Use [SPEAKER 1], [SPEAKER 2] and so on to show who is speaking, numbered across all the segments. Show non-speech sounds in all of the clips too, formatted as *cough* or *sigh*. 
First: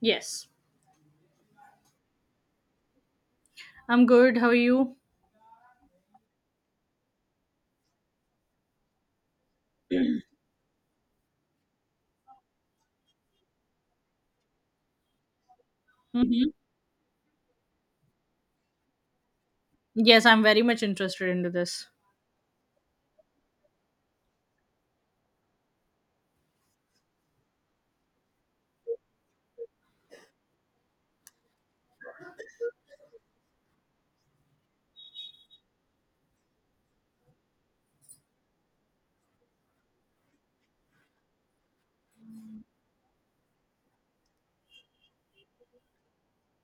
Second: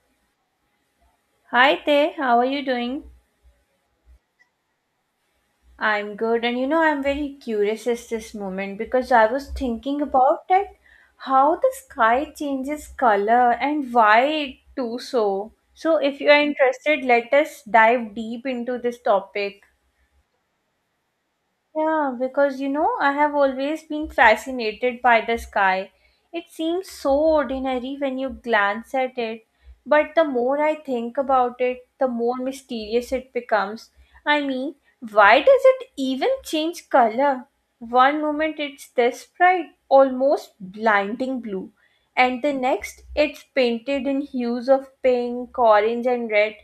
[SPEAKER 1] Yes,
[SPEAKER 2] Hi there, how are you doing?
[SPEAKER 1] I'm good. How are you?
[SPEAKER 2] I'm good, and you know, I'm very curious at this moment because I was thinking about that how the sky changes color and why it do so. So, if you are
[SPEAKER 1] hmm
[SPEAKER 2] interested, let us dive deep into this topic.
[SPEAKER 1] Yes, I'm very much interested into this.
[SPEAKER 2] Yeah, because you know, I have always been fascinated by the sky. It seems so ordinary when you glance at it, but the more I think about it, the more mysterious it becomes. I mean, why does it even change color? One moment it's this bright, almost blinding blue, and the next it's painted in hues of pink, orange, and red,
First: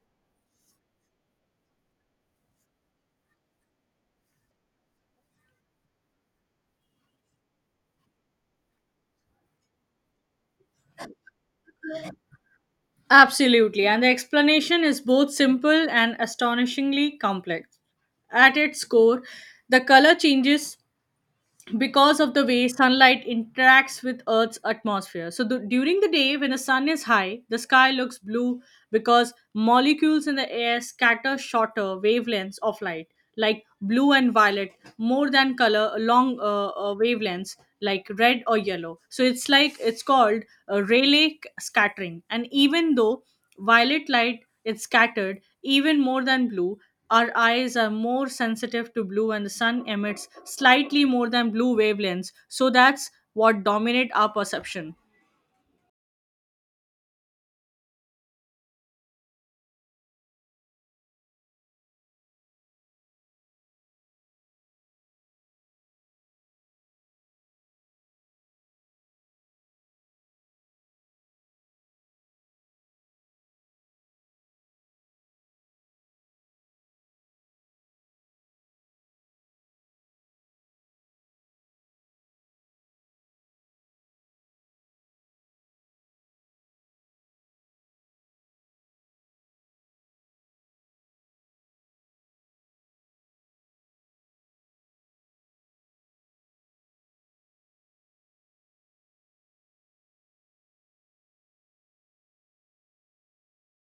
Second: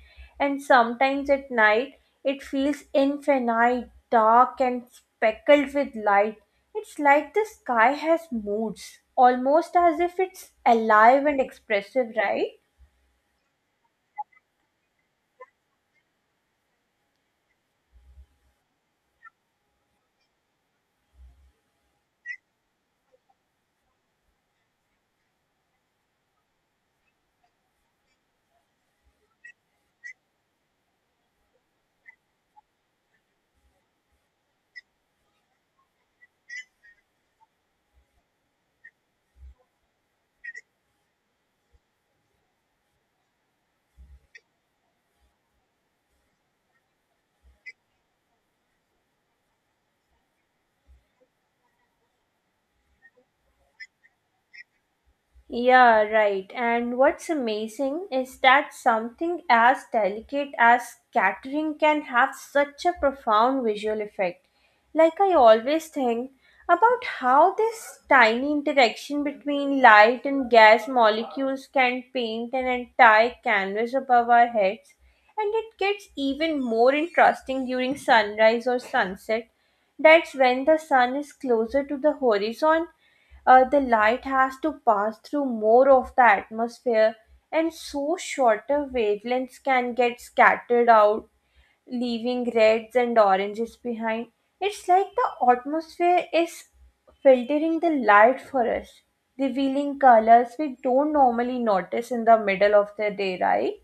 [SPEAKER 2] and sometimes at night it feels infinite, dark and speckled with light. It's like the sky has moods, almost as if it's alive and expressive, right?
[SPEAKER 1] Absolutely, and the explanation is both simple and astonishingly complex. At its core, the color changes because of the way sunlight interacts with Earth's atmosphere. So, during the day, when the sun is high, the sky looks blue because molecules in the air scatter shorter wavelengths of light, like blue and violet, more than color along wavelengths like red or yellow. So, it's like it's called Rayleigh scattering. And even though violet light is scattered even more than blue, our eyes are more sensitive to blue and the sun emits slightly more than blue wavelengths. So that's what dominate our perception.
[SPEAKER 2] Yeah, right. And what's amazing is that something as delicate as scattering can have such a profound visual effect. Like, I always think about how this tiny interaction between light and gas molecules can paint an entire canvas above our heads. And it gets even more interesting during sunrise or sunset. That's when the sun is closer to the horizon, the light has to pass through more of the atmosphere, and so shorter wavelengths can get scattered out, leaving reds and oranges behind. It's like the atmosphere is filtering the light for us, revealing colors we don't normally notice in the middle of the day, right?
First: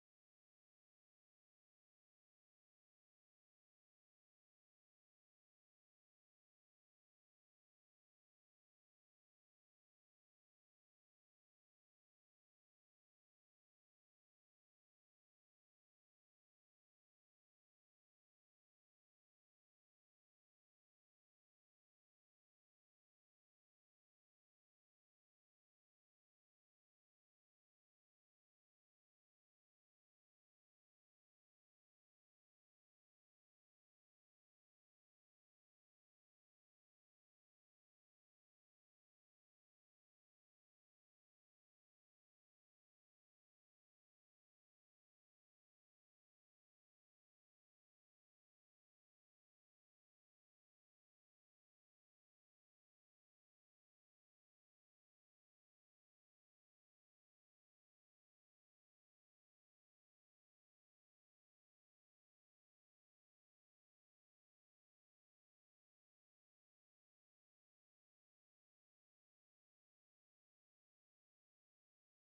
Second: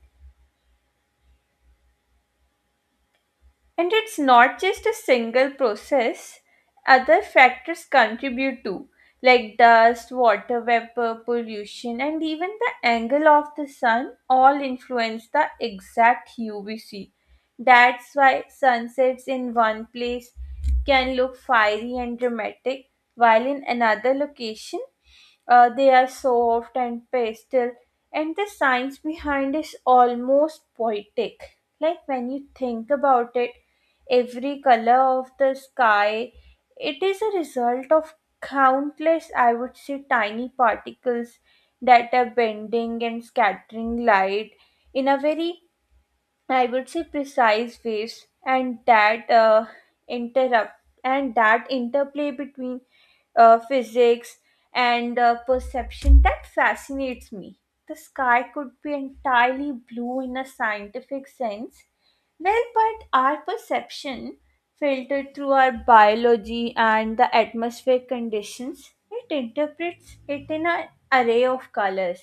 [SPEAKER 2] And it's not just a single process, other factors contribute too, like dust, water vapor, pollution, and even the angle of the sun all influence the exact hue we see. That's why sunsets in one place can look fiery and dramatic, while in another location they are soft and pastel, and the science behind is almost poetic, like when you think about it every color of the sky. It is a result of countless, I would say, tiny particles that are bending and scattering light in a very, I would say, precise waves, and interrupt that interplay between physics and perception that fascinates me. The sky could be entirely blue in a scientific sense, well, but our perception, filtered through our biology and the atmospheric conditions, it interprets it in an array of colors.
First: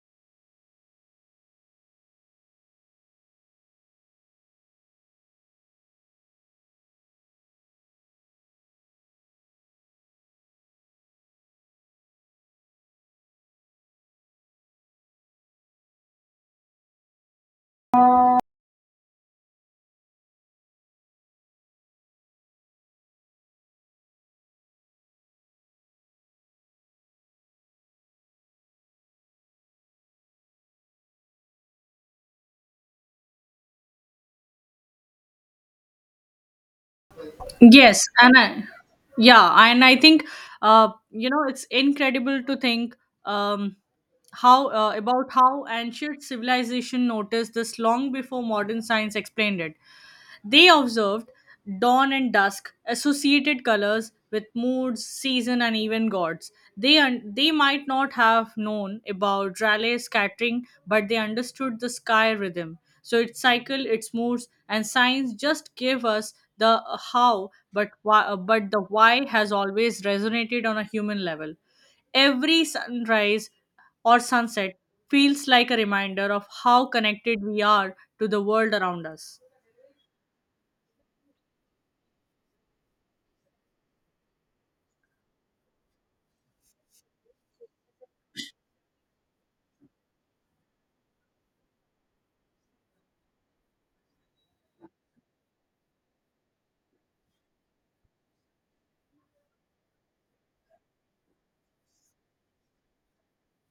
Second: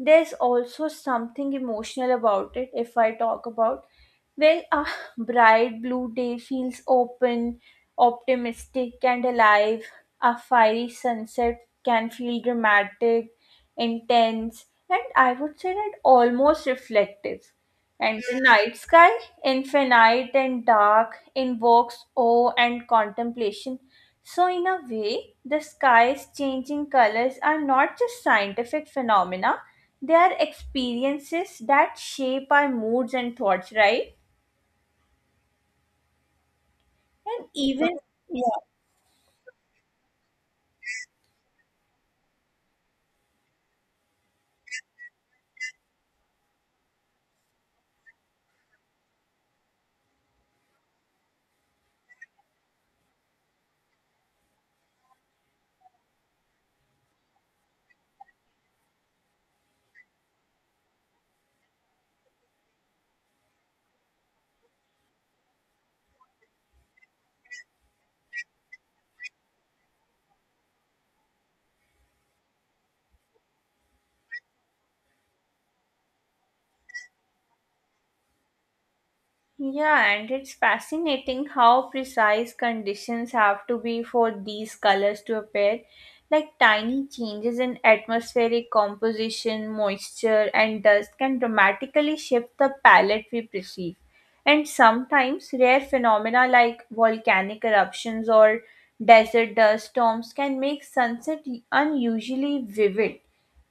[SPEAKER 2] There's also something emotional about it. If I talk about, well, a *sighs* bright blue day feels open, optimistic and alive, a fiery sunset can feel dramatic, intense, and I would say that almost reflective, and the night sky, infinite and dark, invokes awe and contemplation. So, in a way, the sky's changing colors are not just scientific phenomena, they are experiences that shape our moods and thoughts, right? And even.
[SPEAKER 1] Yes, and
[SPEAKER 2] Yeah.
[SPEAKER 1] I, yeah, and I think, you know, it's incredible to think, um, how about how ancient civilization noticed this long before modern science explained it. They observed dawn and dusk, associated colors with moods, season, and even gods. They might not have known about Rayleigh scattering, but they understood the sky rhythm. So its cycle, its moods, and signs just give us the how, but the why has always resonated on a human level. Every sunrise or sunset feels like a reminder of how connected we are to the world around us.
[SPEAKER 2] Yeah, and it's fascinating how precise conditions have to be for these colors to appear. Like tiny changes in atmospheric composition, moisture, and dust can dramatically shift the palette we perceive. And sometimes rare phenomena like volcanic eruptions or desert dust storms can make sunset unusually vivid,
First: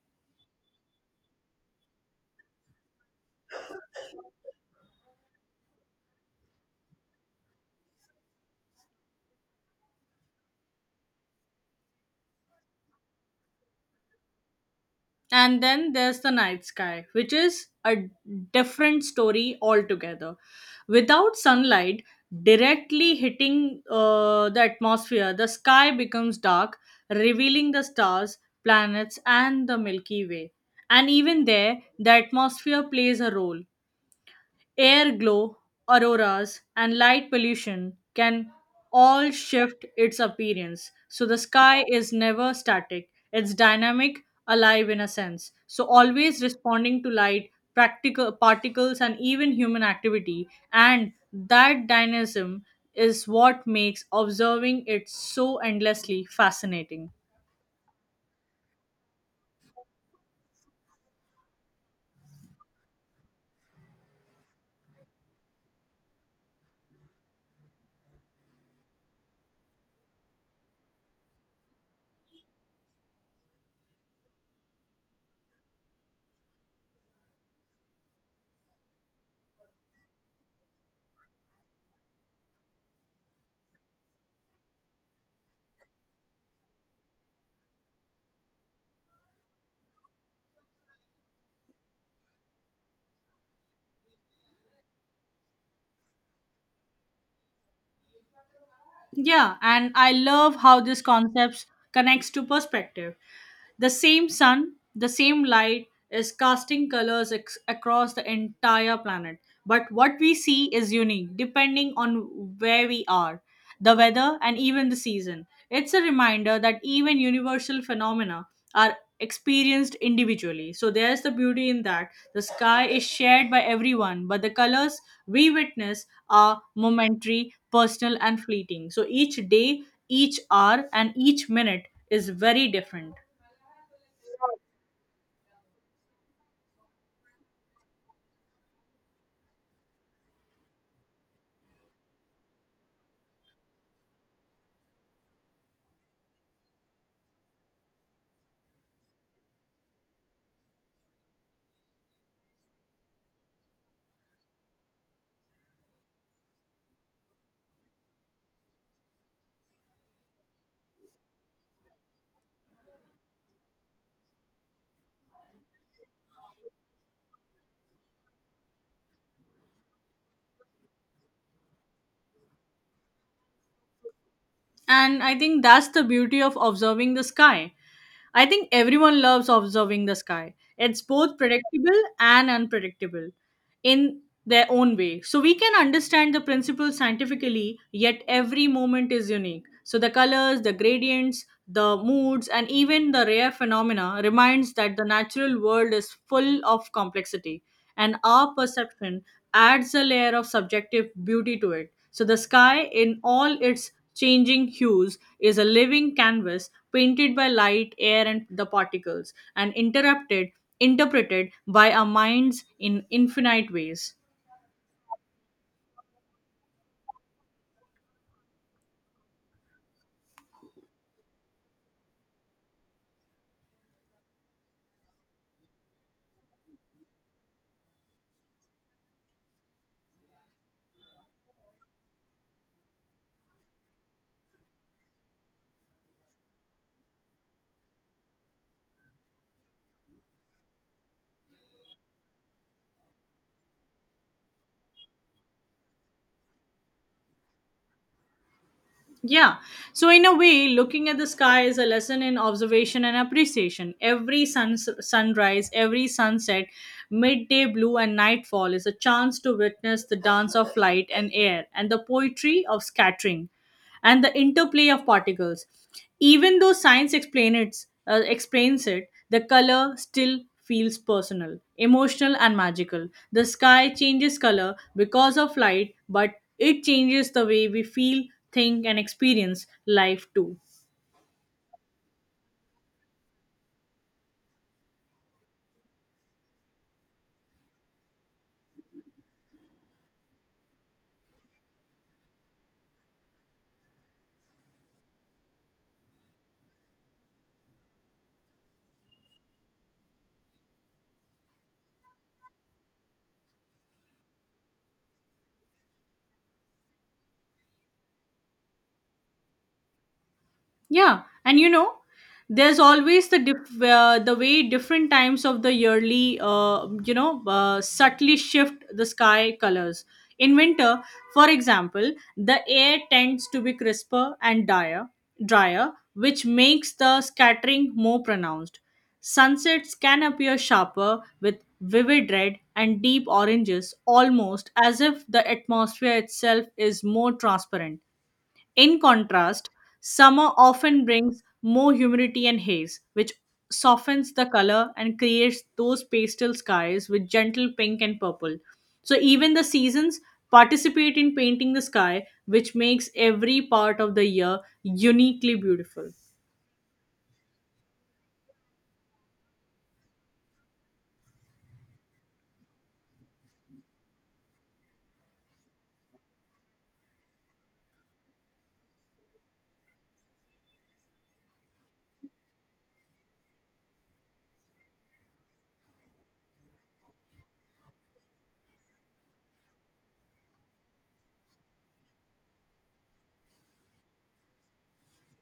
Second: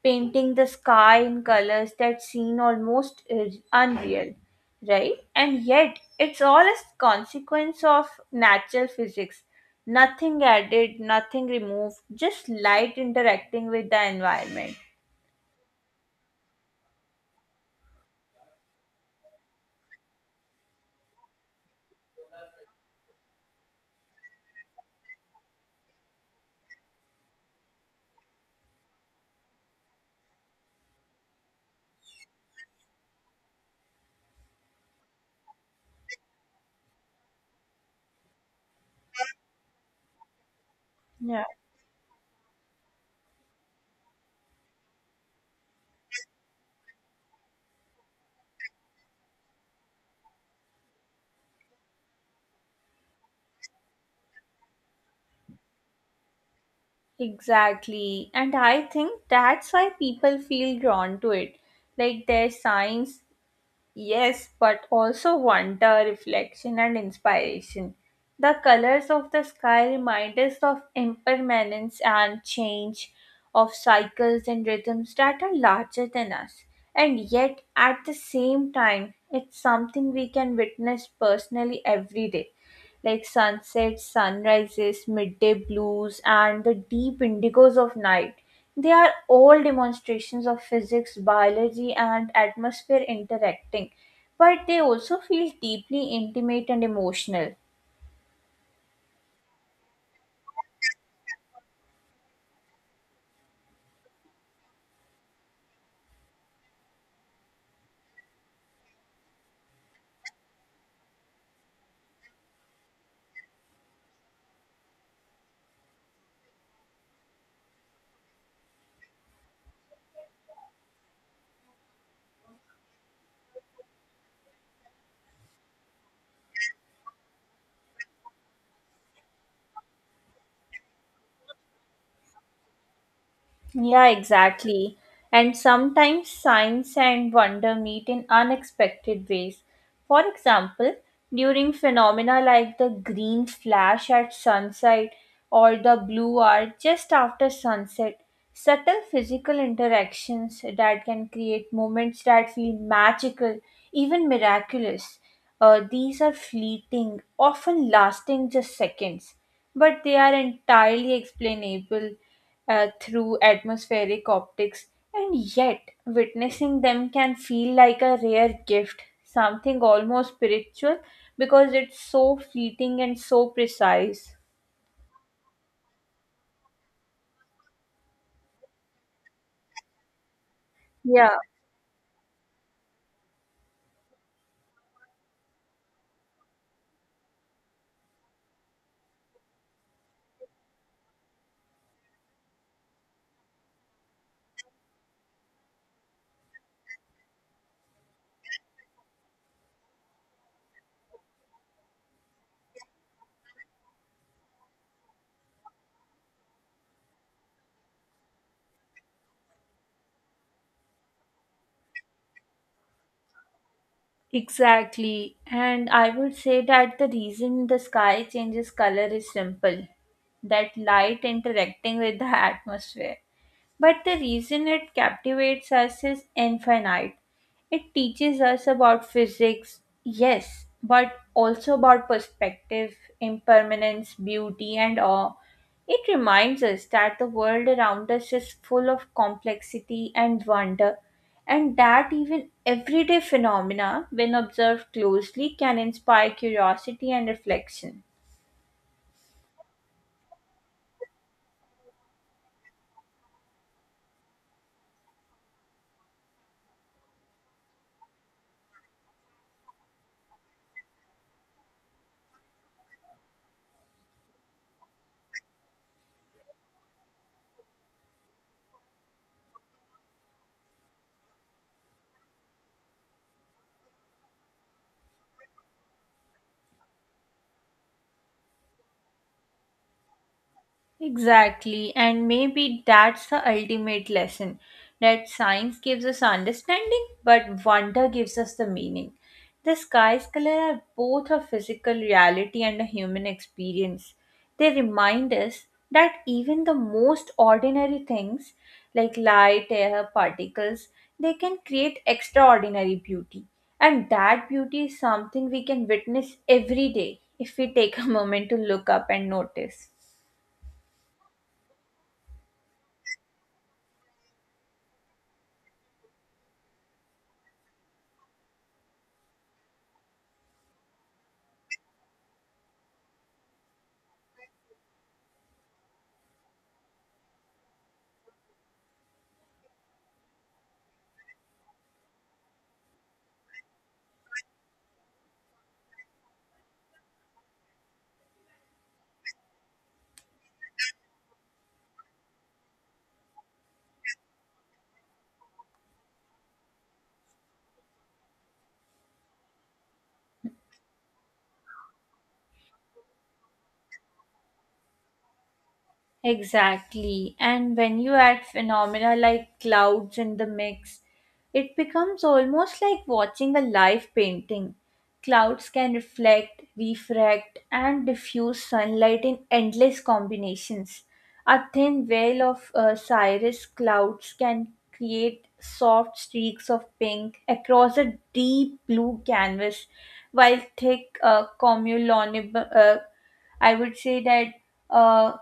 [SPEAKER 2] painting the sky in colors that seem almost unreal, right? And yet, it's all a consequence of natural physics. Nothing added, nothing removed, just light interacting with the environment.
[SPEAKER 1] And then there's the night sky, which is a different story altogether. Without sunlight directly hitting the atmosphere, the sky becomes dark, revealing the stars, planets, and the Milky Way. And even there, the atmosphere plays a role. Air glow, auroras, and light pollution can all shift its appearance. So the
[SPEAKER 2] Yeah,
[SPEAKER 1] sky is never static, it's dynamic, alive in a sense. So always responding to light, practical particles, and even human activity. And that dynamism is what makes observing it so endlessly fascinating.
[SPEAKER 2] exactly. And I think that's why people feel drawn to it. Like there's science. Yes, but also wonder, reflection, and inspiration. The colors of the sky remind us of impermanence and change, of cycles and rhythms that are larger than us. And yet, at the same time, it's something we can witness personally every day, like sunsets, sunrises, midday blues, and the deep indigos of night. They are all demonstrations of physics, biology, and atmosphere interacting, but they also feel deeply intimate and emotional.
[SPEAKER 1] Yeah, and I love how this concept connects to perspective. The same sun, the same light is casting colors across the entire planet. But what we see is unique depending on where we are, the weather, and even the season. It's a reminder that even universal phenomena are experienced individually. So there's the beauty in that. The sky is shared by everyone, but the colors we witness are momentary, personal, and fleeting. So each day, each hour, and each minute is very different.
[SPEAKER 2] Yeah, exactly. And sometimes science and wonder meet in unexpected ways. For example, during phenomena like the green flash at sunset or the blue hour just after sunset, subtle physical interactions that can create moments that feel magical, even miraculous. These are fleeting, often lasting just seconds, but they are entirely explainable through atmospheric optics, and yet witnessing them can feel like a rare gift, something almost spiritual because it's so fleeting and so precise.
[SPEAKER 1] And I think that's the beauty of observing the sky. I think everyone loves observing the sky. It's
[SPEAKER 2] Yeah,
[SPEAKER 1] both predictable and unpredictable in their own way. So we can understand the principle scientifically, yet every moment is unique. So the colors, the gradients, the moods, and even the rare phenomena reminds that the natural world is full of complexity, and our perception adds a layer of subjective beauty to it. So the sky, in all its changing hues, is a living canvas painted by light, air, and the particles, and interrupted, interpreted by our minds in infinite ways.
[SPEAKER 2] exactly. And I would say that the reason the sky changes color is simple, that light interacting with the atmosphere. But the reason it captivates us is infinite. It teaches us about physics, yes, but also about perspective, impermanence, beauty, and awe. It reminds us that the world around us is full of complexity and wonder, and that even everyday phenomena, when observed closely, can inspire curiosity and reflection.
[SPEAKER 1] Yeah. So, in a way, looking at the sky is a lesson in observation and appreciation. Every sun, sunrise, every sunset, midday blue, and nightfall is a chance to witness the dance of light and air and the poetry of scattering, and the interplay of particles. Even though explains it, the color still feels personal, emotional, and magical. The sky changes color because of light, but it changes the way we feel, think, and experience life too.
[SPEAKER 2] Exactly, and maybe that's the ultimate lesson, that science gives us understanding, but wonder gives us the meaning. The sky's color are both a physical reality and a human experience. They remind us that even the most ordinary things, like light, air, particles, they can create extraordinary beauty. And that beauty is something we can witness every day if we take a *laughs* moment to look up and notice.
[SPEAKER 1] Yeah, and you know, there's always the the way different times of the yearly, you know, subtly shift the sky colors. In winter, for example, the air tends to be crisper and drier, which makes the scattering more pronounced. Sunsets can appear sharper with vivid red and deep oranges, almost as if the atmosphere itself is more transparent. In contrast, summer often brings more humidity and haze, which softens the color and creates those pastel skies with gentle pink and purple. So, even the seasons participate in painting the sky, which makes every part of the year uniquely beautiful.
[SPEAKER 2] Exactly. And when you add phenomena like clouds in the mix, it becomes almost like watching a live painting. Clouds can reflect, refract, and diffuse sunlight in endless combinations. A thin veil of cirrus clouds can create soft streaks of pink across a deep blue canvas, while thick cumulonimbus, I would say that. Uh,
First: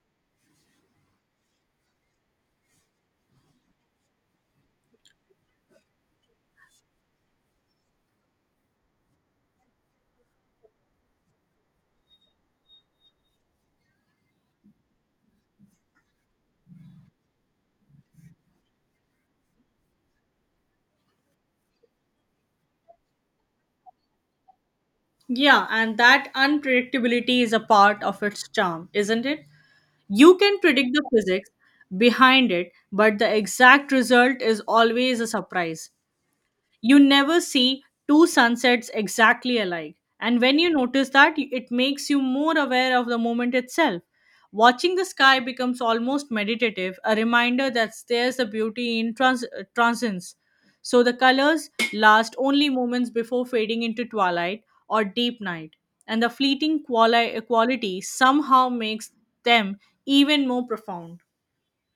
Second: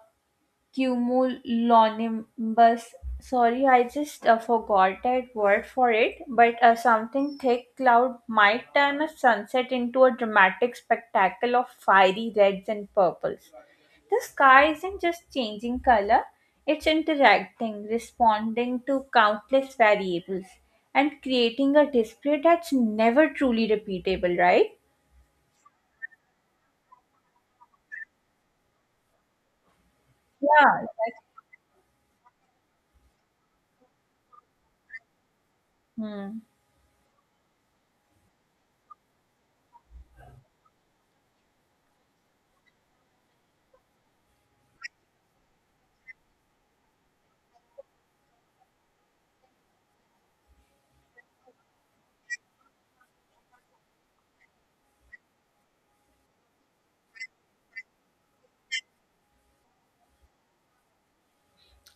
[SPEAKER 2] cumulonimbus. Sorry, I just forgot that word for it, but something thick cloud might turn a sunset into a dramatic spectacle of fiery reds and purples. The sky isn't just changing color, it's interacting, responding to countless variables, and creating a display that's never truly repeatable, right?
[SPEAKER 1] Yeah, and that unpredictability is a part of its charm, isn't it? You can
[SPEAKER 2] Yeah,
[SPEAKER 1] predict the
[SPEAKER 2] exactly.
[SPEAKER 1] physics behind it, but the exact result is always a surprise.
[SPEAKER 2] Hmm.
[SPEAKER 1] You never see two sunsets exactly alike. And when you notice that, it makes you more aware of the moment itself. Watching the sky becomes almost meditative, a reminder that there's a beauty in transience. So the colors last only moments before fading into twilight or deep night, and the quality somehow makes them even more profound.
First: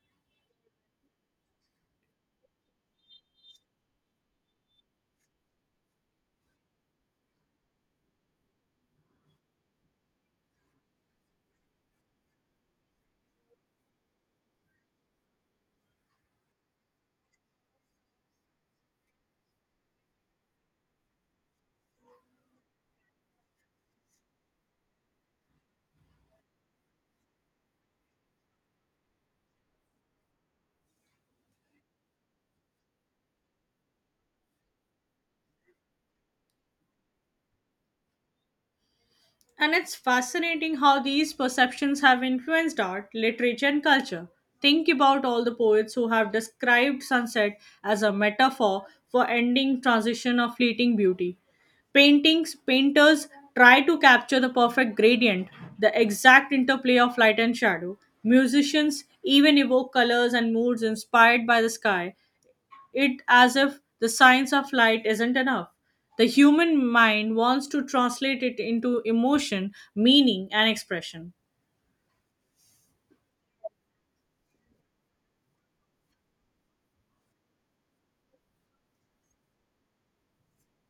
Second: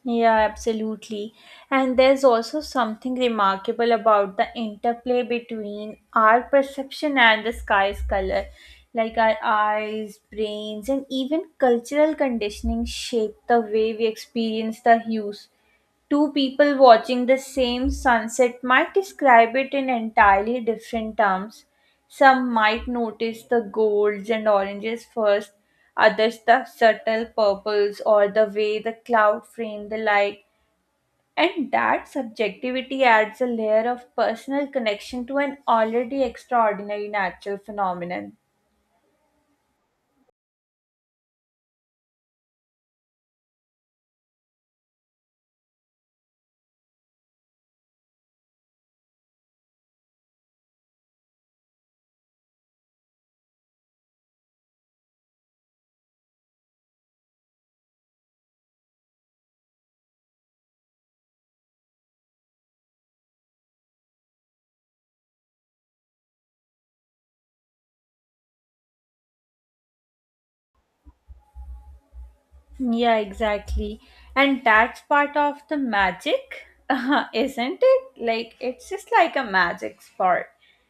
[SPEAKER 2] Yeah, absolutely. And there's also something remarkable about the interplay between our perception and the sky's color. Like our eyes, brains, and even cultural conditioning shape the way we experience the hues. Two people watching the same sunset might describe it in entirely different terms. Some might notice the golds and oranges first, others the subtle purples or the way the cloud framed the light. And that subjectivity adds a layer of personal connection to an already extraordinary natural phenomenon.
[SPEAKER 1] And it's fascinating how these perceptions have influenced art, literature, and culture. Think about all the poets who have described sunset as a metaphor for ending transition or fleeting beauty. Paintings, painters try to capture the perfect gradient, the exact interplay of light and shadow. Musicians even evoke colors and moods inspired by the sky, it as if the science of light isn't enough. The human mind wants to translate it into emotion, meaning, and expression.
[SPEAKER 2] Yeah, exactly. And that's part of the magic, *laughs* isn't it? Like, it's just like a magic spot.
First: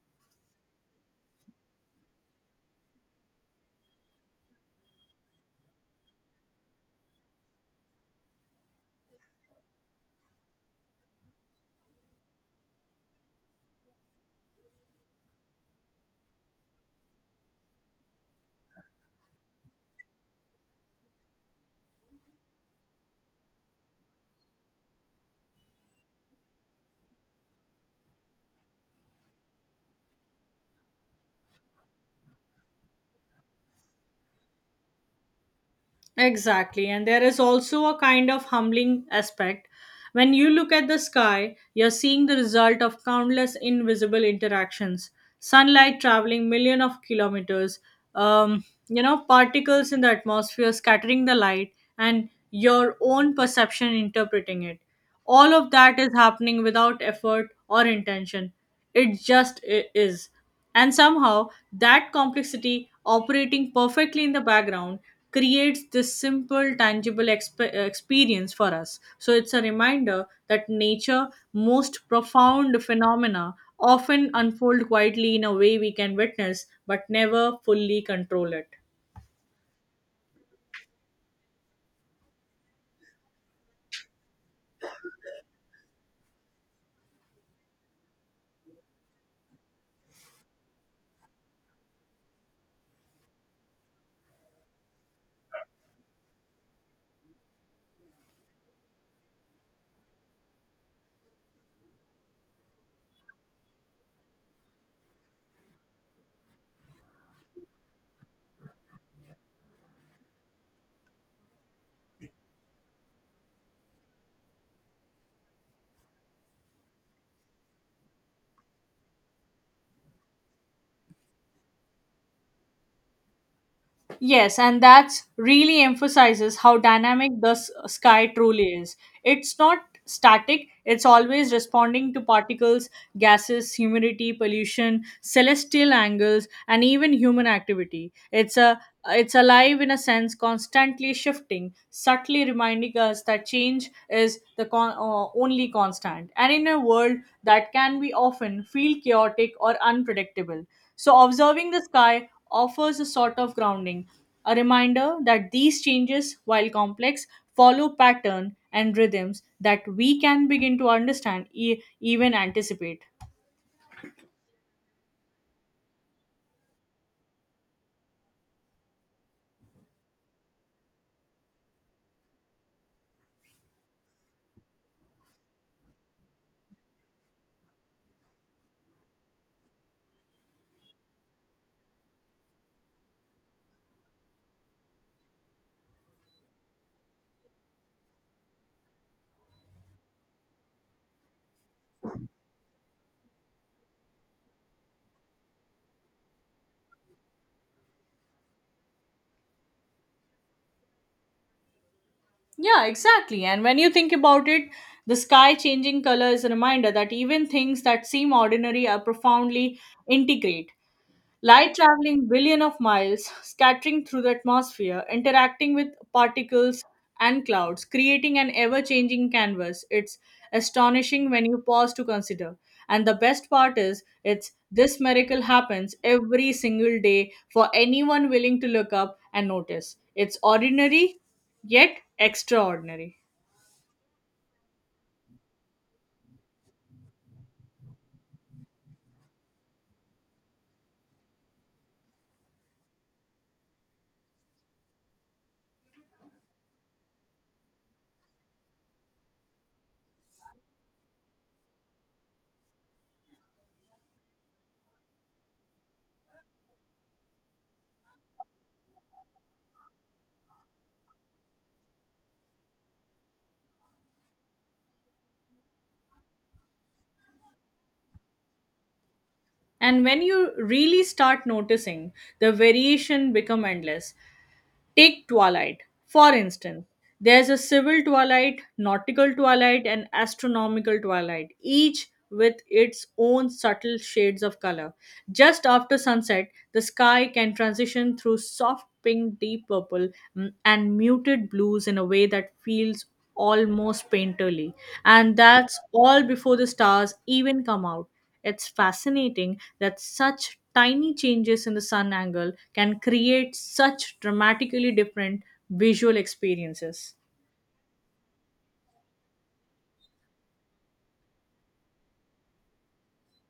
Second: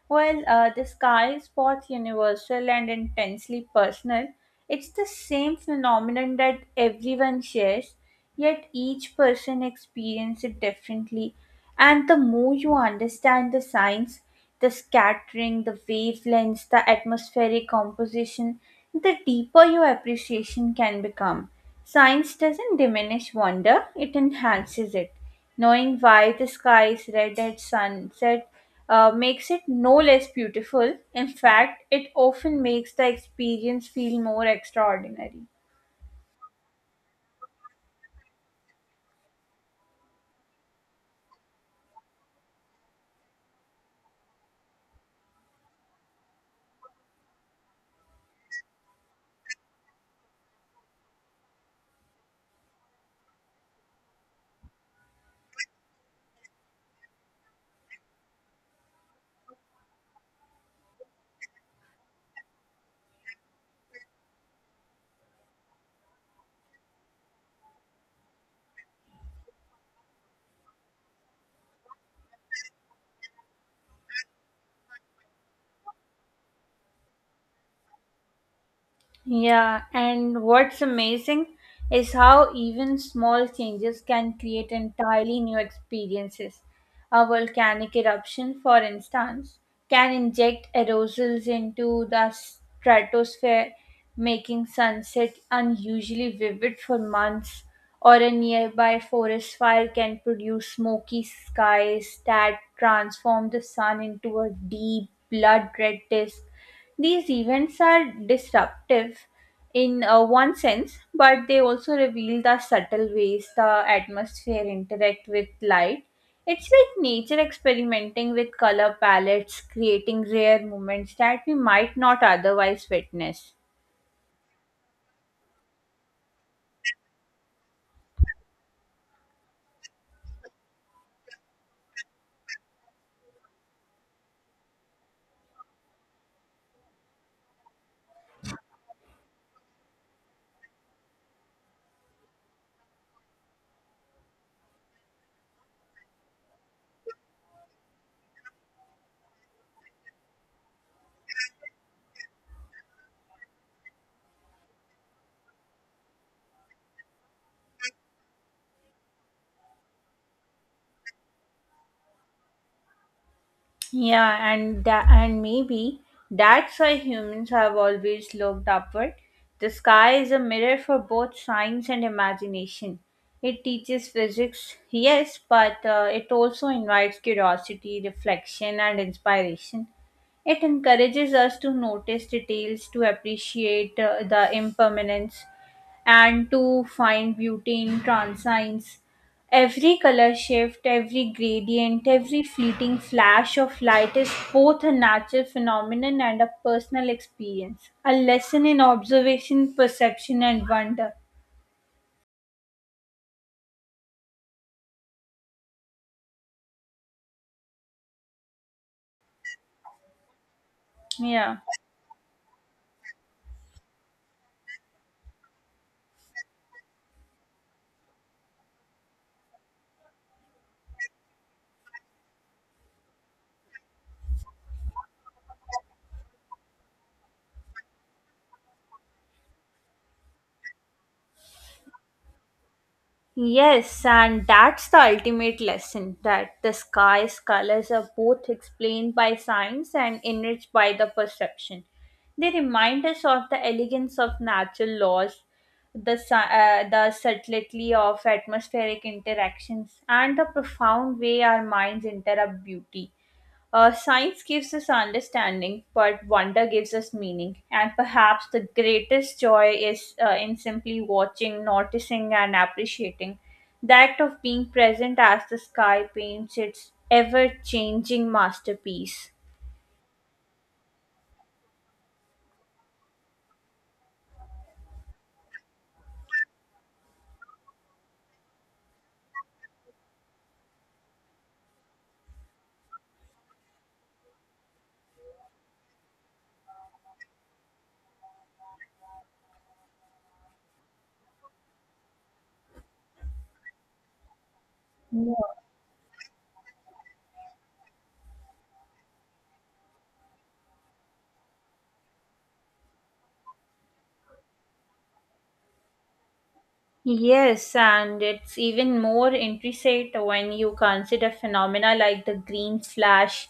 [SPEAKER 2] While the sky is both universal and intensely personal, it's the same phenomenon that everyone shares, yet each person experiences it differently. And the more you understand the science, the scattering, the wavelengths, the atmospheric composition, the deeper your appreciation can become. Science doesn't diminish wonder, it enhances it. Knowing why the sky is red at sunset makes it no less beautiful. In fact, it often makes the experience feel more extraordinary.
[SPEAKER 1] Exactly. And there is also a kind of humbling aspect. When you look at the sky, you're seeing the result of countless invisible interactions. Sunlight traveling millions of kilometers, you know, particles in the atmosphere scattering the light, and your own perception interpreting it. All of that is happening without effort or intention. It just is. And somehow, that complexity operating perfectly in the background creates this simple tangible experience for us, so it's a reminder that nature most profound phenomena often unfold quietly in a way we can witness but never fully control it.
[SPEAKER 2] Yeah, and what's amazing is how even small changes can create entirely new experiences. A volcanic eruption, for instance, can inject aerosols into the stratosphere, making sunset unusually vivid for months, or a nearby forest fire can produce smoky skies that transform the sun into a deep blood red disk. These events are disruptive in one sense, but they also reveal the subtle ways the atmosphere interact with light. It's like nature experimenting with color palettes, creating rare moments that we might not otherwise witness.
[SPEAKER 1] Yes, and that's really emphasizes how dynamic the sky truly is. It's not static, it's always responding to particles, gases, humidity, pollution, celestial angles, and even human activity. It's alive in a sense, constantly shifting, subtly reminding us that change is the only constant. And in a world that can be often feel chaotic or unpredictable. So, observing the sky offers a sort of grounding, a reminder that these changes, while complex, follow pattern and rhythms that we can begin to understand, even anticipate.
[SPEAKER 2] Yeah, and that, and maybe that's why humans have always looked upward. The sky is a mirror for both science and imagination. It teaches physics, yes, but it also invites curiosity, reflection, and inspiration. It encourages us to notice details, to appreciate the impermanence, and to find beauty in transience. Every color shift, every gradient, every fleeting flash of light is both a natural phenomenon and a personal experience, a lesson in observation, perception, and wonder.
[SPEAKER 1] Yeah, exactly. And when you think about it, the sky changing color is a reminder that even things that seem ordinary are profoundly integrate.
[SPEAKER 2] Yeah.
[SPEAKER 1] Light traveling billion of miles, scattering through the atmosphere, interacting with particles and clouds, creating an ever changing canvas. It's astonishing when you pause to consider. And the best part is, it's this miracle happens every single day for anyone willing to look up and notice. It's ordinary, yet extraordinary.
[SPEAKER 2] Yes, and that's the ultimate lesson, that the sky's colors are both explained by science and enriched by the perception. They remind us of the elegance of natural laws, the subtlety of atmospheric interactions, and the profound way our minds interrupt beauty. Science gives us understanding, but wonder gives us meaning. And perhaps the greatest joy is in simply watching, noticing, and appreciating. The act of being present as the sky paints its ever changing masterpiece.
[SPEAKER 1] And when you really start noticing, the variation become endless. Take twilight, for instance. There's a civil twilight, nautical twilight, and astronomical twilight, each with its own subtle shades of color. Just after sunset, the sky can transition through soft pink, deep purple, and muted blues in a way that feels almost painterly.
[SPEAKER 2] Yeah.
[SPEAKER 1] And that's all before the stars even come out. It's fascinating that such tiny changes in the sun angle can create such dramatically different visual experiences.
[SPEAKER 2] Yes, and it's even more intricate when you consider phenomena like the green flash.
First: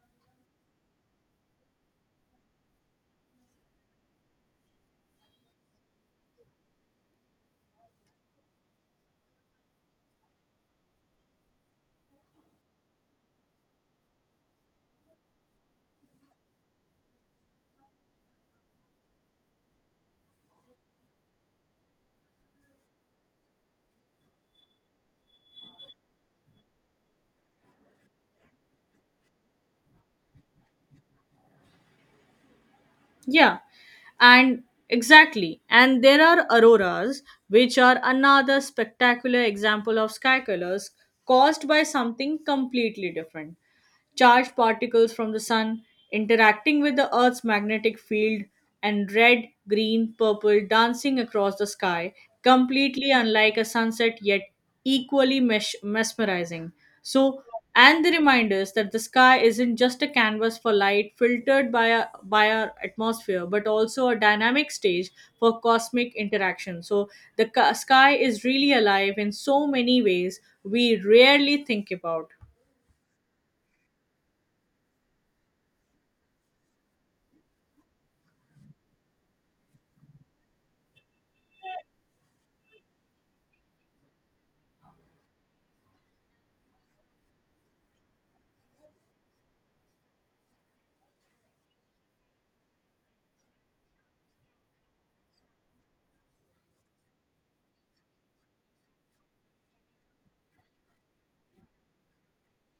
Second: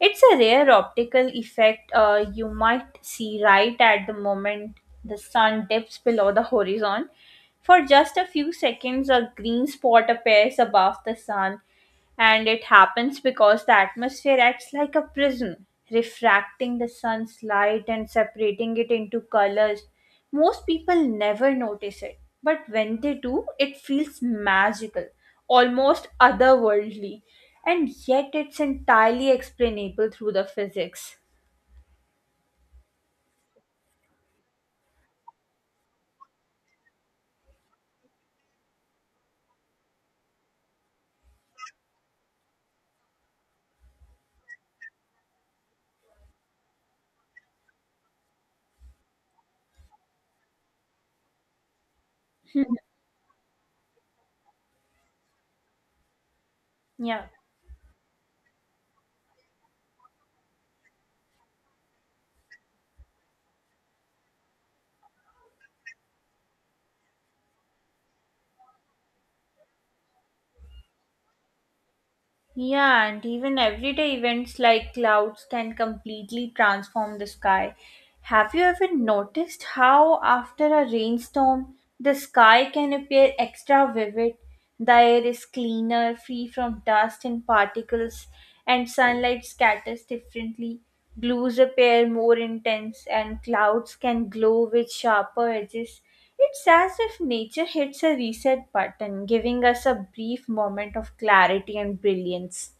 [SPEAKER 2] It's a rare optical effect you might see right at the moment the sun dips below the horizon. For just a few seconds, a green spot appears above the sun, and it happens because the atmosphere acts like a prism, refracting the sun's light and separating it into colors. Most people never notice it, but when they do, it feels magical, almost otherworldly, and yet it's entirely explainable through the physics.
[SPEAKER 1] Yeah, and Exactly. And there are auroras, which are another spectacular example of sky colors caused by something completely different. Charged particles from the sun interacting with the Earth's magnetic field, and red, green, purple dancing across the sky, completely unlike a sunset yet equally mesmerizing.
[SPEAKER 2] Yeah.
[SPEAKER 1] So, and the reminders that the sky isn't just a canvas for light filtered by our atmosphere, but also a dynamic stage for cosmic interaction. So, the sky is really alive in so many ways we rarely think about.
[SPEAKER 2] Yeah, and even everyday events like clouds can completely transform the sky. Have you ever noticed how, after a rainstorm, the sky can appear extra vivid? The air is cleaner, free from dust and particles, and sunlight scatters differently. Blues appear more intense, and clouds can glow with sharper edges. It's as if nature hits a reset button, giving us a brief moment of clarity and brilliance,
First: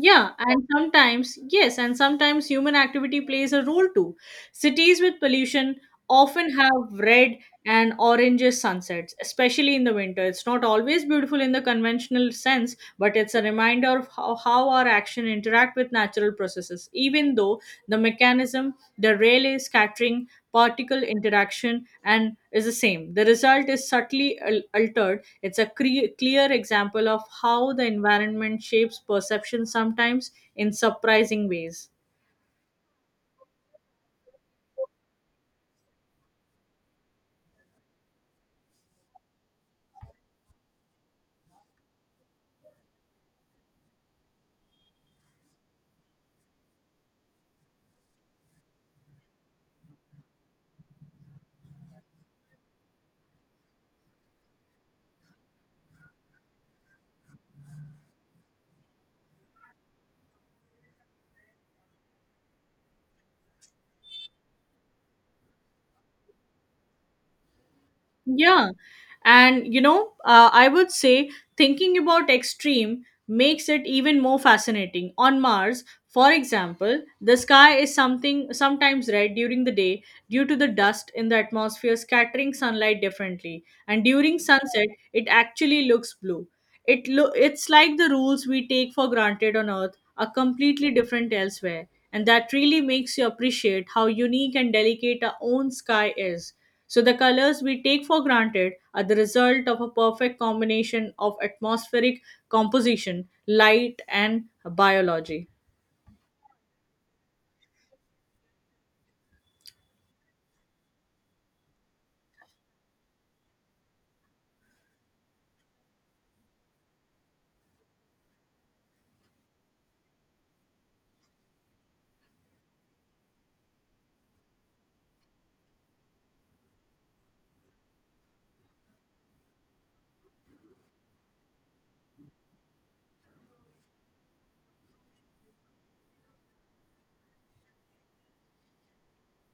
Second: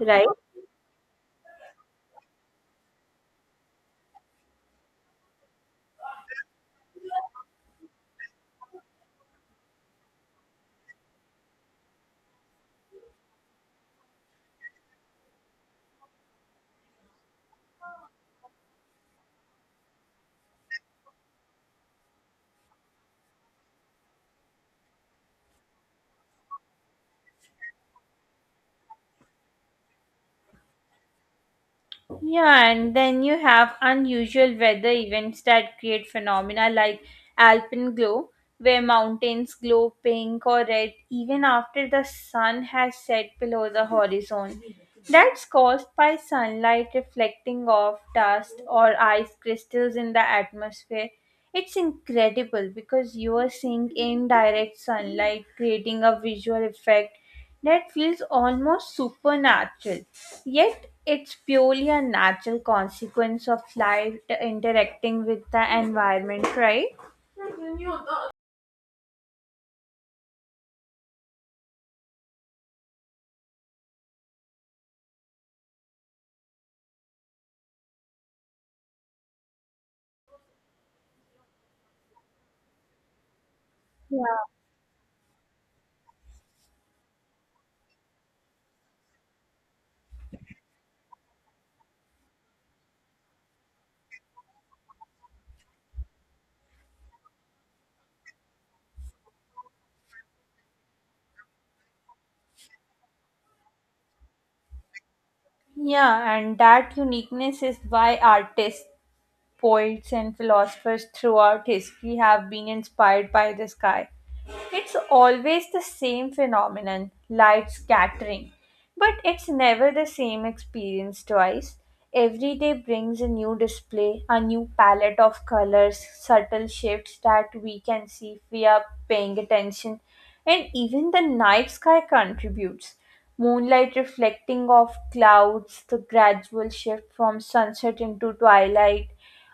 [SPEAKER 2] right?
[SPEAKER 1] and sometimes, yes, and sometimes human activity plays a role too. Cities with pollution often have red and oranges sunsets, especially in the winter. It's not always beautiful in the conventional sense, but it's a reminder of how our action interact with natural processes. Even though the mechanism, the rail scattering particle interaction and is the same. The result is subtly altered. It's a clear example of how the environment shapes perception sometimes in surprising ways.
[SPEAKER 2] Yeah, and then you have unusual weather events that create phenomena like alpenglow, where mountains glow pink or red even after the sun has set below the horizon. That's caused by sunlight reflecting off dust or ice crystals in the atmosphere. It's incredible because you are seeing indirect sunlight creating a visual effect that feels almost supernatural. Yet it's purely a natural consequence of light interacting with the environment, right?
[SPEAKER 1] Yeah. And, you know, I would say thinking about extreme makes it even more fascinating. On Mars, for example, the sky is something sometimes red during the day due to the dust in the atmosphere scattering sunlight differently. And during
[SPEAKER 2] Yeah.
[SPEAKER 1] sunset, it actually looks blue. It's like the rules we take for granted on Earth are completely different elsewhere. And that really makes you appreciate how unique and delicate our own sky is, so the colors we take for granted are the result of a perfect combination of atmospheric composition, light, and biology.
[SPEAKER 2] Yeah, and that uniqueness is why artists, poets, and philosophers throughout history have been inspired by the sky. It's always the same phenomenon, light scattering. But it's never the same experience twice. Every day brings a new display, a new palette of colors, subtle shifts that we can see if we are paying attention. And even the night sky contributes. Moonlight reflecting off clouds, the gradual shift from sunset into twilight,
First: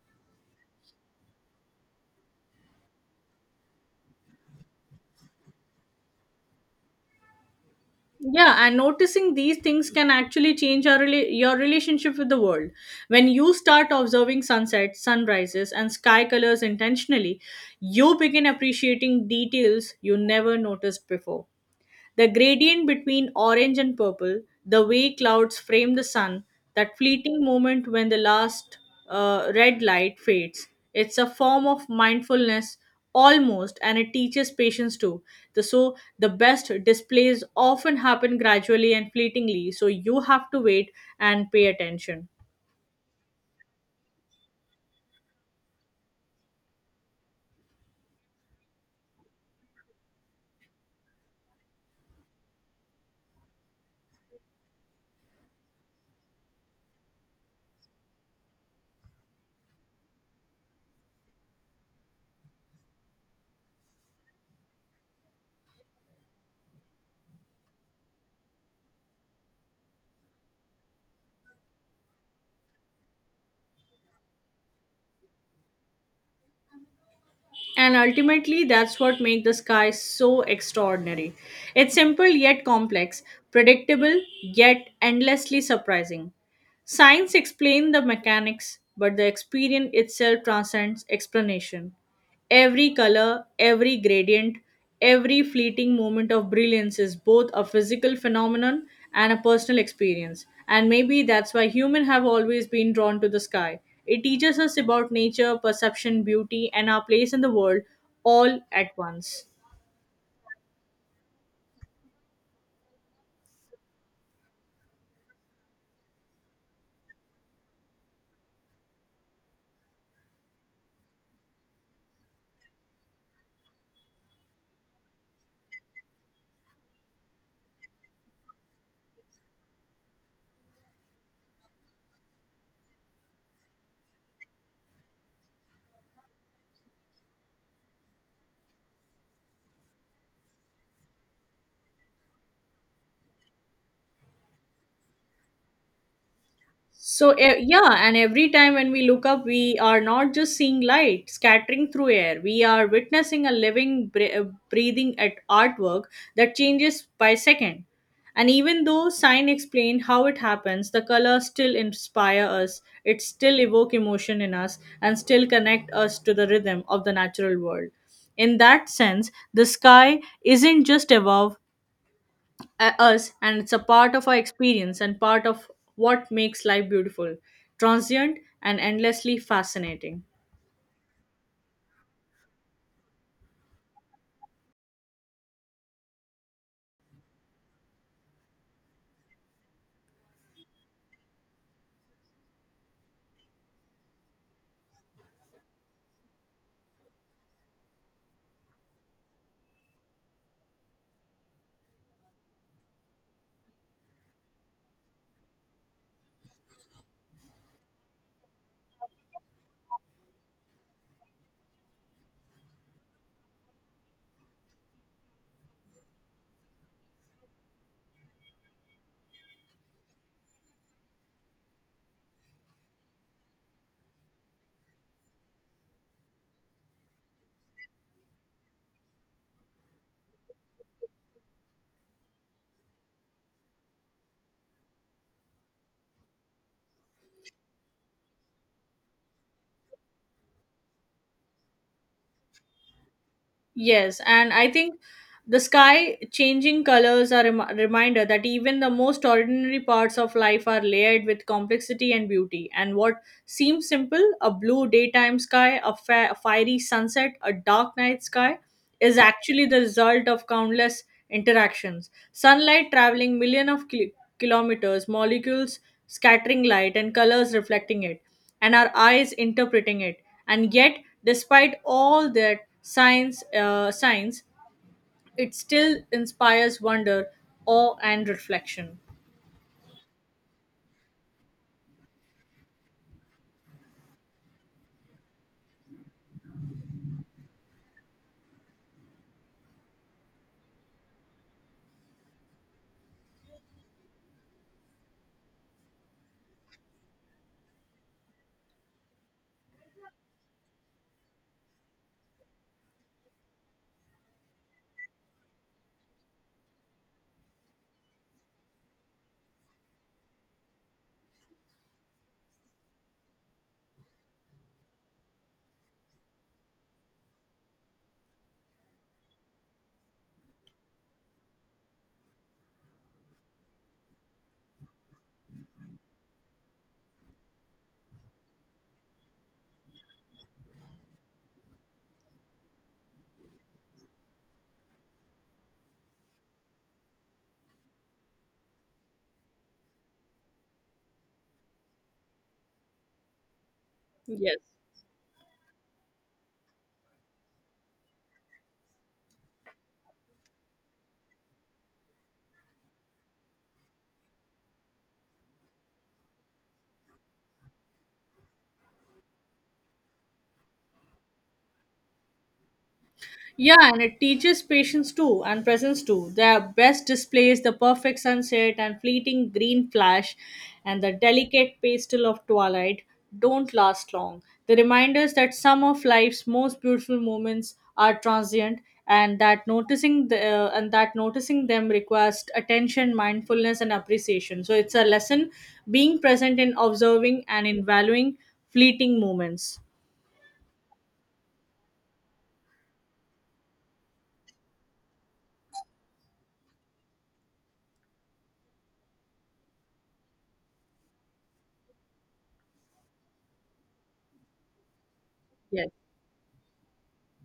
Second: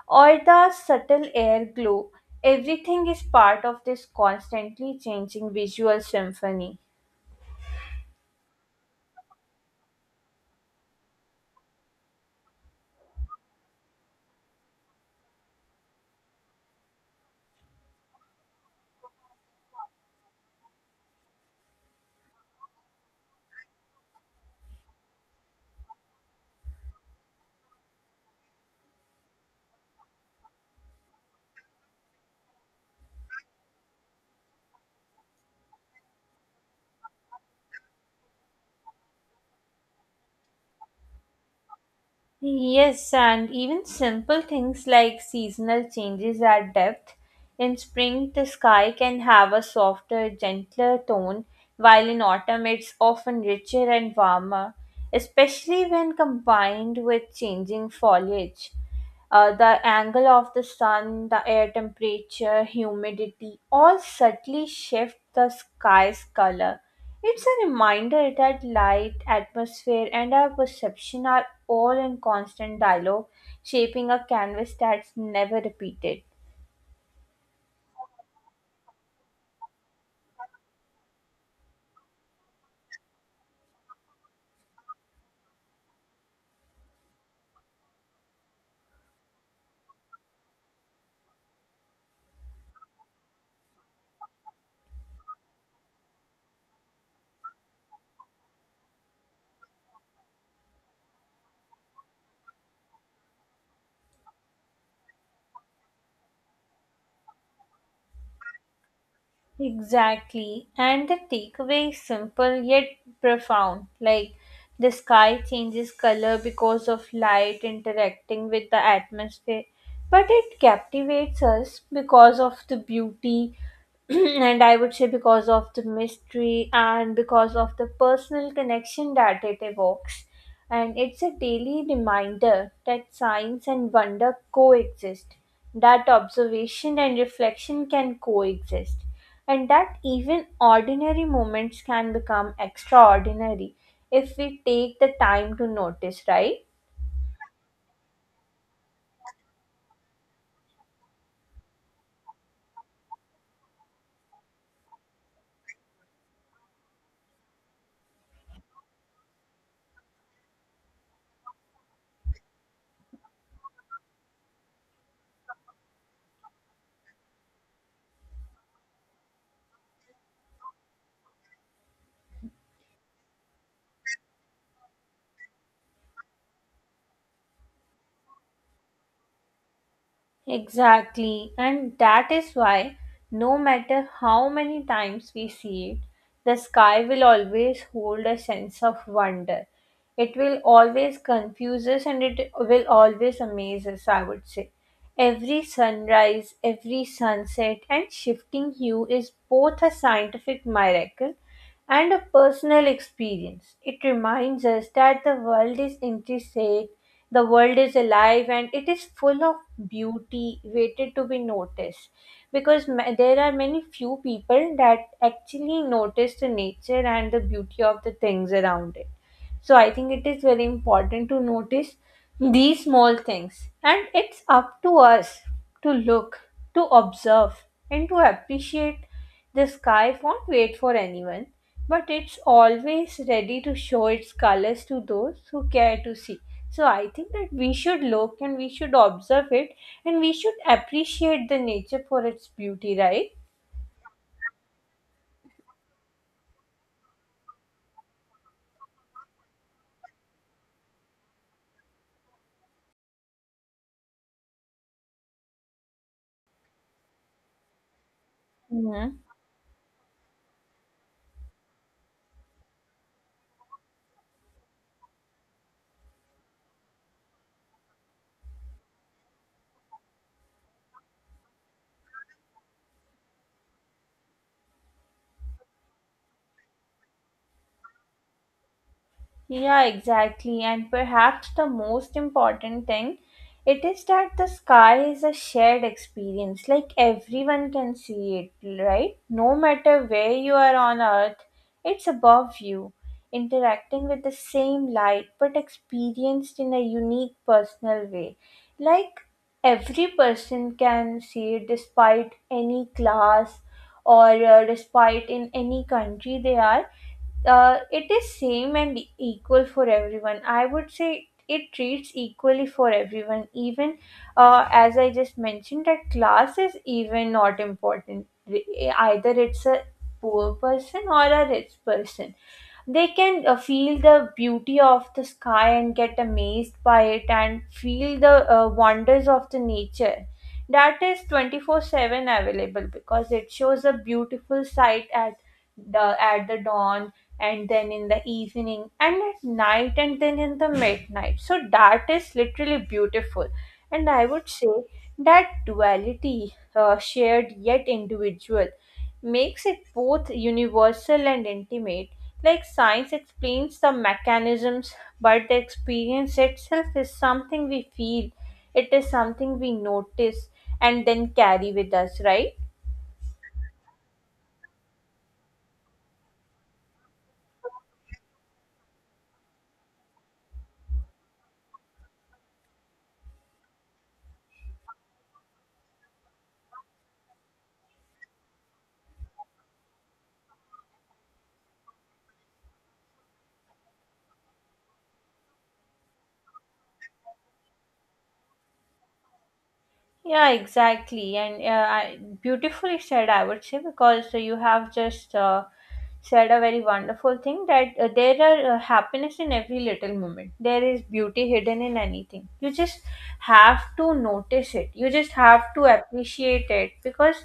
[SPEAKER 2] or the subtle air glow. Everything is part of this constantly changing visual symphony.
[SPEAKER 1] Yeah, and noticing these things can actually change your relationship with the world. When you start observing sunsets, sunrises, and sky colors intentionally, you begin appreciating details you never noticed before. The gradient between orange and purple, the way clouds frame the sun, that fleeting moment when the last red light fades. It's a form of mindfulness almost, and it teaches patience too. The best displays often happen gradually and fleetingly, so you have to wait and pay attention.
[SPEAKER 2] Yes, and even simple things like seasonal changes add depth. In spring, the sky can have a softer, gentler tone, while in autumn, it's often richer and warmer, especially when combined with changing foliage. The angle of the sun, the air temperature, humidity all subtly shift the sky's color. It's a reminder that light, atmosphere, and our perception are all in constant dialogue, shaping a canvas that's never repeated.
[SPEAKER 1] And ultimately, that's what makes the sky so extraordinary. It's simple yet complex, predictable yet endlessly surprising. Science explains the mechanics, but the experience itself transcends explanation. Every color, every gradient, every fleeting moment of brilliance is both a physical phenomenon and a personal experience. And maybe that's why humans have always been drawn to the sky. It teaches us about nature, perception, beauty, and our place in the world all at once.
[SPEAKER 2] Exactly. And the takeaway is simple yet profound. Like, the sky changes color because of light interacting with the atmosphere, but it captivates us because of the beauty *clears throat* and I would say because of the mystery and because of the personal connection that it evokes. And it's a daily reminder that science and wonder coexist, that observation and reflection can coexist, and that even ordinary moments can become extraordinary if we take the time to notice, right?
[SPEAKER 1] Yeah, and every time when we look up, we are not just seeing light scattering through air. We are witnessing a living, breathing at artwork that changes by second. And even though sign explained how it happens, the color still inspire us. It still evoke emotion in us and still connect us to the rhythm of the natural world. In that sense, the sky isn't just above us, and it's a part of our experience and part of what makes life beautiful, transient, and endlessly fascinating.
[SPEAKER 2] Exactly, and that is why no matter how many times we see it, the sky will always hold a sense of wonder. It will always confuse us and it will always amaze us, I would say. Every sunrise, every sunset, and shifting hue is both a scientific miracle and a personal experience. It reminds us that the world is intricate, the world is alive and it is full of beauty waited to be noticed, because there are many few people that actually notice the nature and the beauty of the things around it, so I think it is very important to notice these small things. And it's up to us to look, to observe, and to appreciate. The sky won't wait for anyone, but it's always ready to show its colors to those who care to see. So I think that we should look and we should observe it and we should appreciate the nature for its beauty, right?
[SPEAKER 1] Yes, and I think the sky changing colors are a reminder that even the most ordinary parts of life are layered with complexity and beauty. And what seems simple, a blue daytime sky, a fiery sunset, a dark night sky, is
[SPEAKER 2] Mhm.
[SPEAKER 1] actually the result of countless interactions. Sunlight traveling millions of kilometers, molecules scattering light, and colors reflecting it, and our eyes interpreting it. And yet, despite all that, science, it still inspires wonder, awe, and reflection.
[SPEAKER 2] Yeah, exactly. And perhaps the most important thing, it is that the sky is a shared experience. Like, everyone can see it, right? No matter where you are on Earth, it's above you, interacting with the same light but experienced in a unique personal way. Like, every person can see it despite any class, or despite in any country they are. It is same and equal for everyone, I would say. It treats equally for everyone, even, as I just mentioned, that class is even not important. Either it's a poor person or a rich person, they can, feel the beauty of the sky and get amazed by it and feel the wonders of the nature, that is 24/7 available because it shows a beautiful sight at the dawn, and then in the evening and at night and then in the midnight, so that is literally beautiful. And I would
[SPEAKER 1] Yes.
[SPEAKER 2] say that duality, shared yet individual, makes it both universal and intimate. Like, science explains the mechanisms, but the experience itself is something we feel. It is something we notice and then carry with us, right?
[SPEAKER 1] Yeah, and it teaches patience too and presence too. Their best displays, the perfect sunset and fleeting green flash and the delicate pastel of twilight, don't last long. They remind us that some of life's most beautiful moments are transient, and that noticing them requires attention, mindfulness, and appreciation. So it's a lesson being present in observing and in valuing fleeting moments.
[SPEAKER 2] Yeah, exactly, and beautifully said, I would say, because you have just said a very wonderful thing that there are, happiness in every little moment. There is beauty hidden in anything. You just have to notice it. You just have to
[SPEAKER 1] Yes.
[SPEAKER 2] appreciate it, because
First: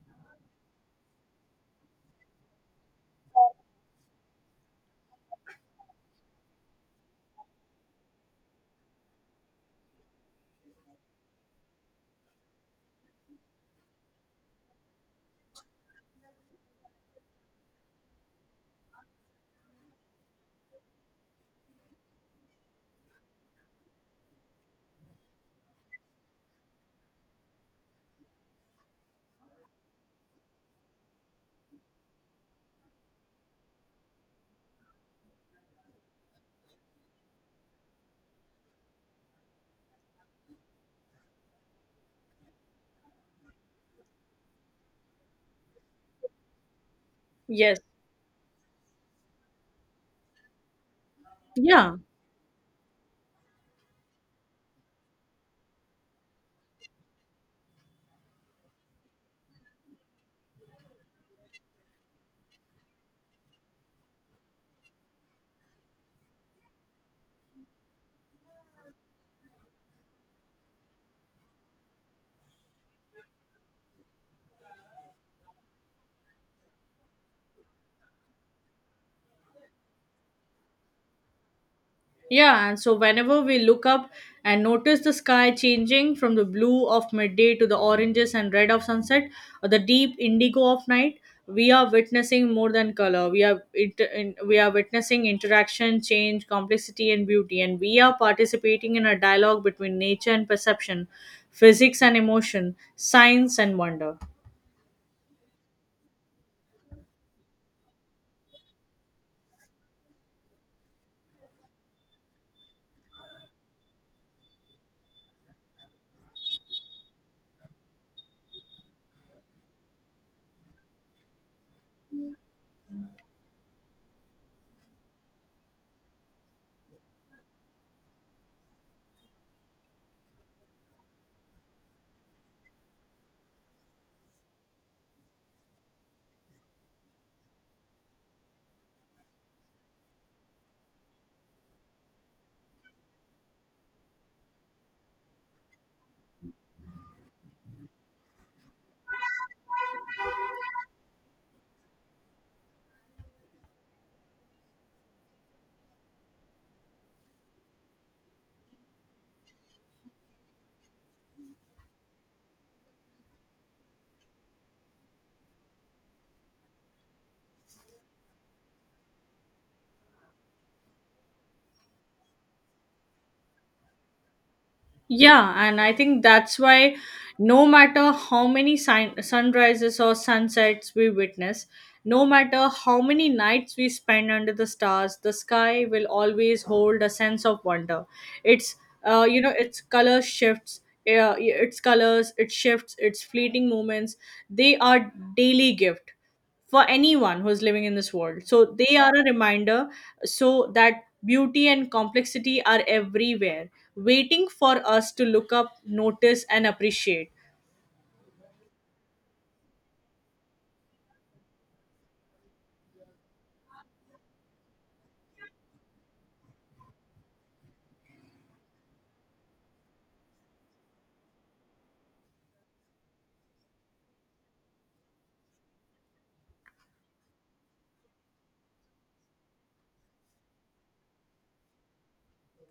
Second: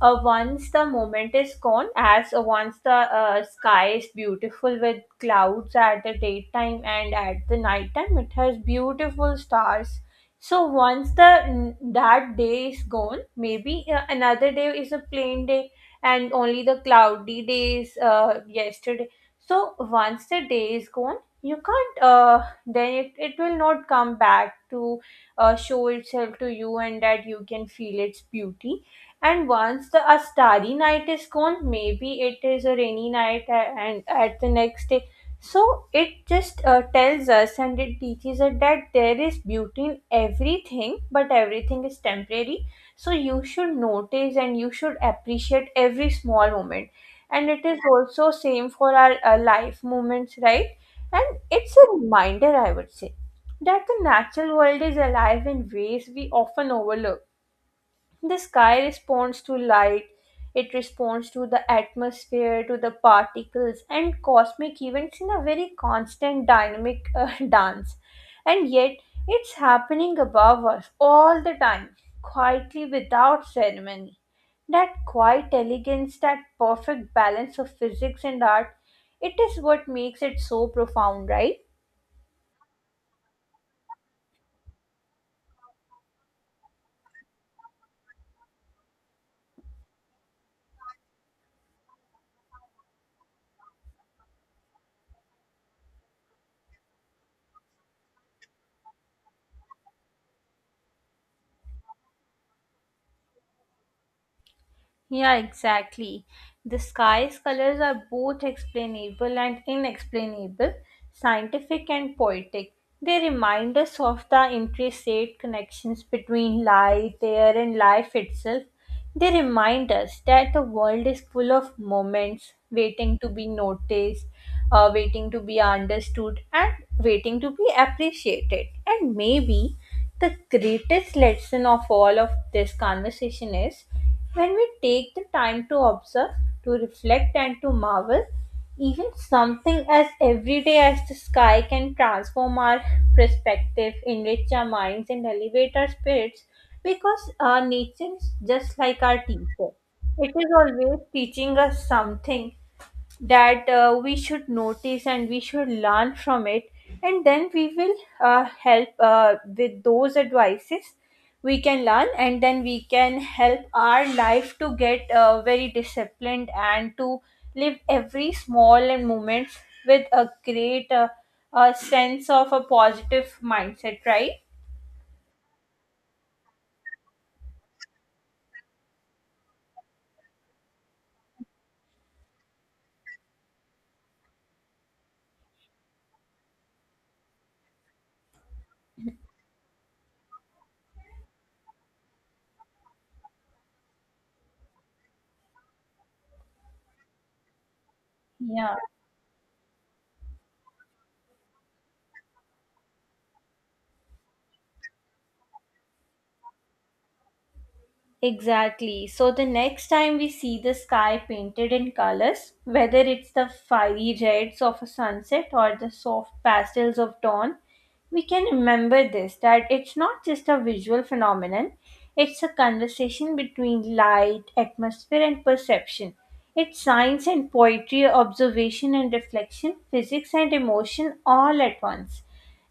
[SPEAKER 2] once the moment is gone, as once the sky is beautiful with clouds at the daytime and at the nighttime, it has beautiful stars. So once the that day is gone, maybe another day is a plain day, and only the cloudy days yesterday. So once the day is gone, you can't, then it will not come back to show itself to you and that you can feel its beauty. And once the a starry night is gone, maybe it is a rainy night and at the next day, so it just tells us and it teaches us that there is beauty in everything, but everything is temporary. So you should notice and you should appreciate every small moment. And it is
[SPEAKER 1] Yes.
[SPEAKER 2] also same for our life moments, right? And it's a
[SPEAKER 1] Yeah.
[SPEAKER 2] reminder, I would say, that the natural world is alive in ways we often overlook. The sky responds to light, it responds to the atmosphere, to the particles, and cosmic events in a very constant dynamic *laughs* dance. And yet, it's happening above us all the time, quietly without ceremony. That quiet elegance, that perfect balance of physics and art, it is what makes it so profound, right?
[SPEAKER 1] Yeah, and so whenever we look up and notice the sky changing from the blue of midday to the oranges and red of sunset or the deep indigo of night, we are witnessing more than color. We are we are witnessing interaction, change, complexity, and beauty, and we are participating in a dialogue between nature and perception, physics and emotion, science and wonder.
[SPEAKER 2] Yeah, exactly. The sky's colors are both explainable and inexplainable, scientific and poetic. They remind us of the intricate connections between light, air, and life itself. They remind us that the world is full of moments waiting to be noticed, waiting to be understood, and waiting to be appreciated. And maybe the greatest lesson of all of this conversation is, when we take the time to observe, to reflect, and to marvel, even something as everyday as the sky can transform our perspective, enrich our minds, and elevate our spirits, because our nature is just like our teacher. It is always teaching us something, that we should notice and we should learn from it, and then we will help with those advices we can learn, and then we can help our life to get very disciplined and to live every small and moments with a great sense of a positive mindset, right?
[SPEAKER 1] Yeah, and I think that's why no matter how many sunrises or sunsets we witness, no matter how many nights we spend under the stars, the sky will always hold a sense of wonder. It's its color shifts, its colors, its shifts, its fleeting moments. They are daily gift for anyone who's living in this world. So
[SPEAKER 2] Yeah.
[SPEAKER 1] they are a reminder so that beauty and complexity are everywhere, waiting for us to look up, notice, and appreciate.
[SPEAKER 2] Exactly. So the next time we see the sky painted in colors, whether it's the fiery reds of a sunset or the soft pastels of dawn, we can remember this, that it's not just a visual phenomenon, it's a conversation between light, atmosphere, and perception. It's science and poetry, observation and reflection, physics and emotion all at once.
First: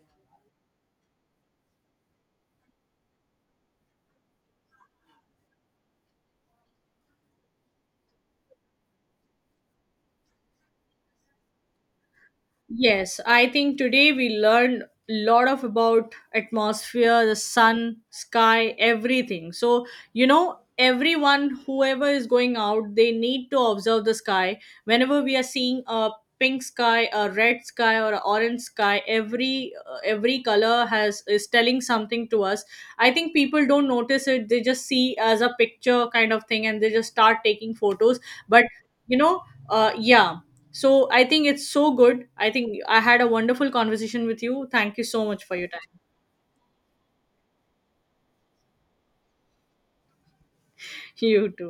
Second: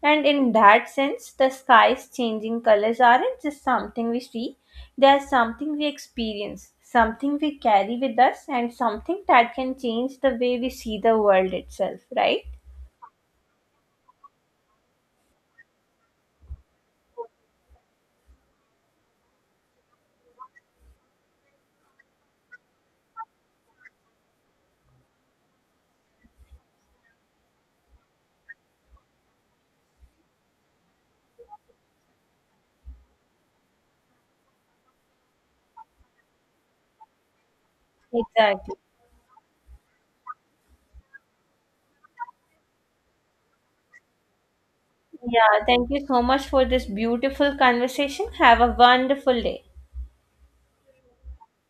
[SPEAKER 2] And in that sense, the sky's changing colors aren't just something we see, they are something we experience, something we carry with us, and something that can change the way we see the world itself, right?
[SPEAKER 1] Yes, I think today we learned a lot of about atmosphere, the sun, sky, everything. So, you know, everyone, whoever is going out, they need to observe the sky. Whenever we are seeing a pink sky, a red sky, or a orange sky, every color has is telling something to us. I think people don't notice it; they just see as a picture kind of thing, and they just start taking photos. But
[SPEAKER 2] Exactly.
[SPEAKER 1] you know uh yeah I think it's so good. I think I had a wonderful conversation with you. Thank you so much for
[SPEAKER 2] Yeah,
[SPEAKER 1] your
[SPEAKER 2] thank
[SPEAKER 1] time.
[SPEAKER 2] you so much for this beautiful conversation. Have a wonderful day.
[SPEAKER 1] *laughs* You too.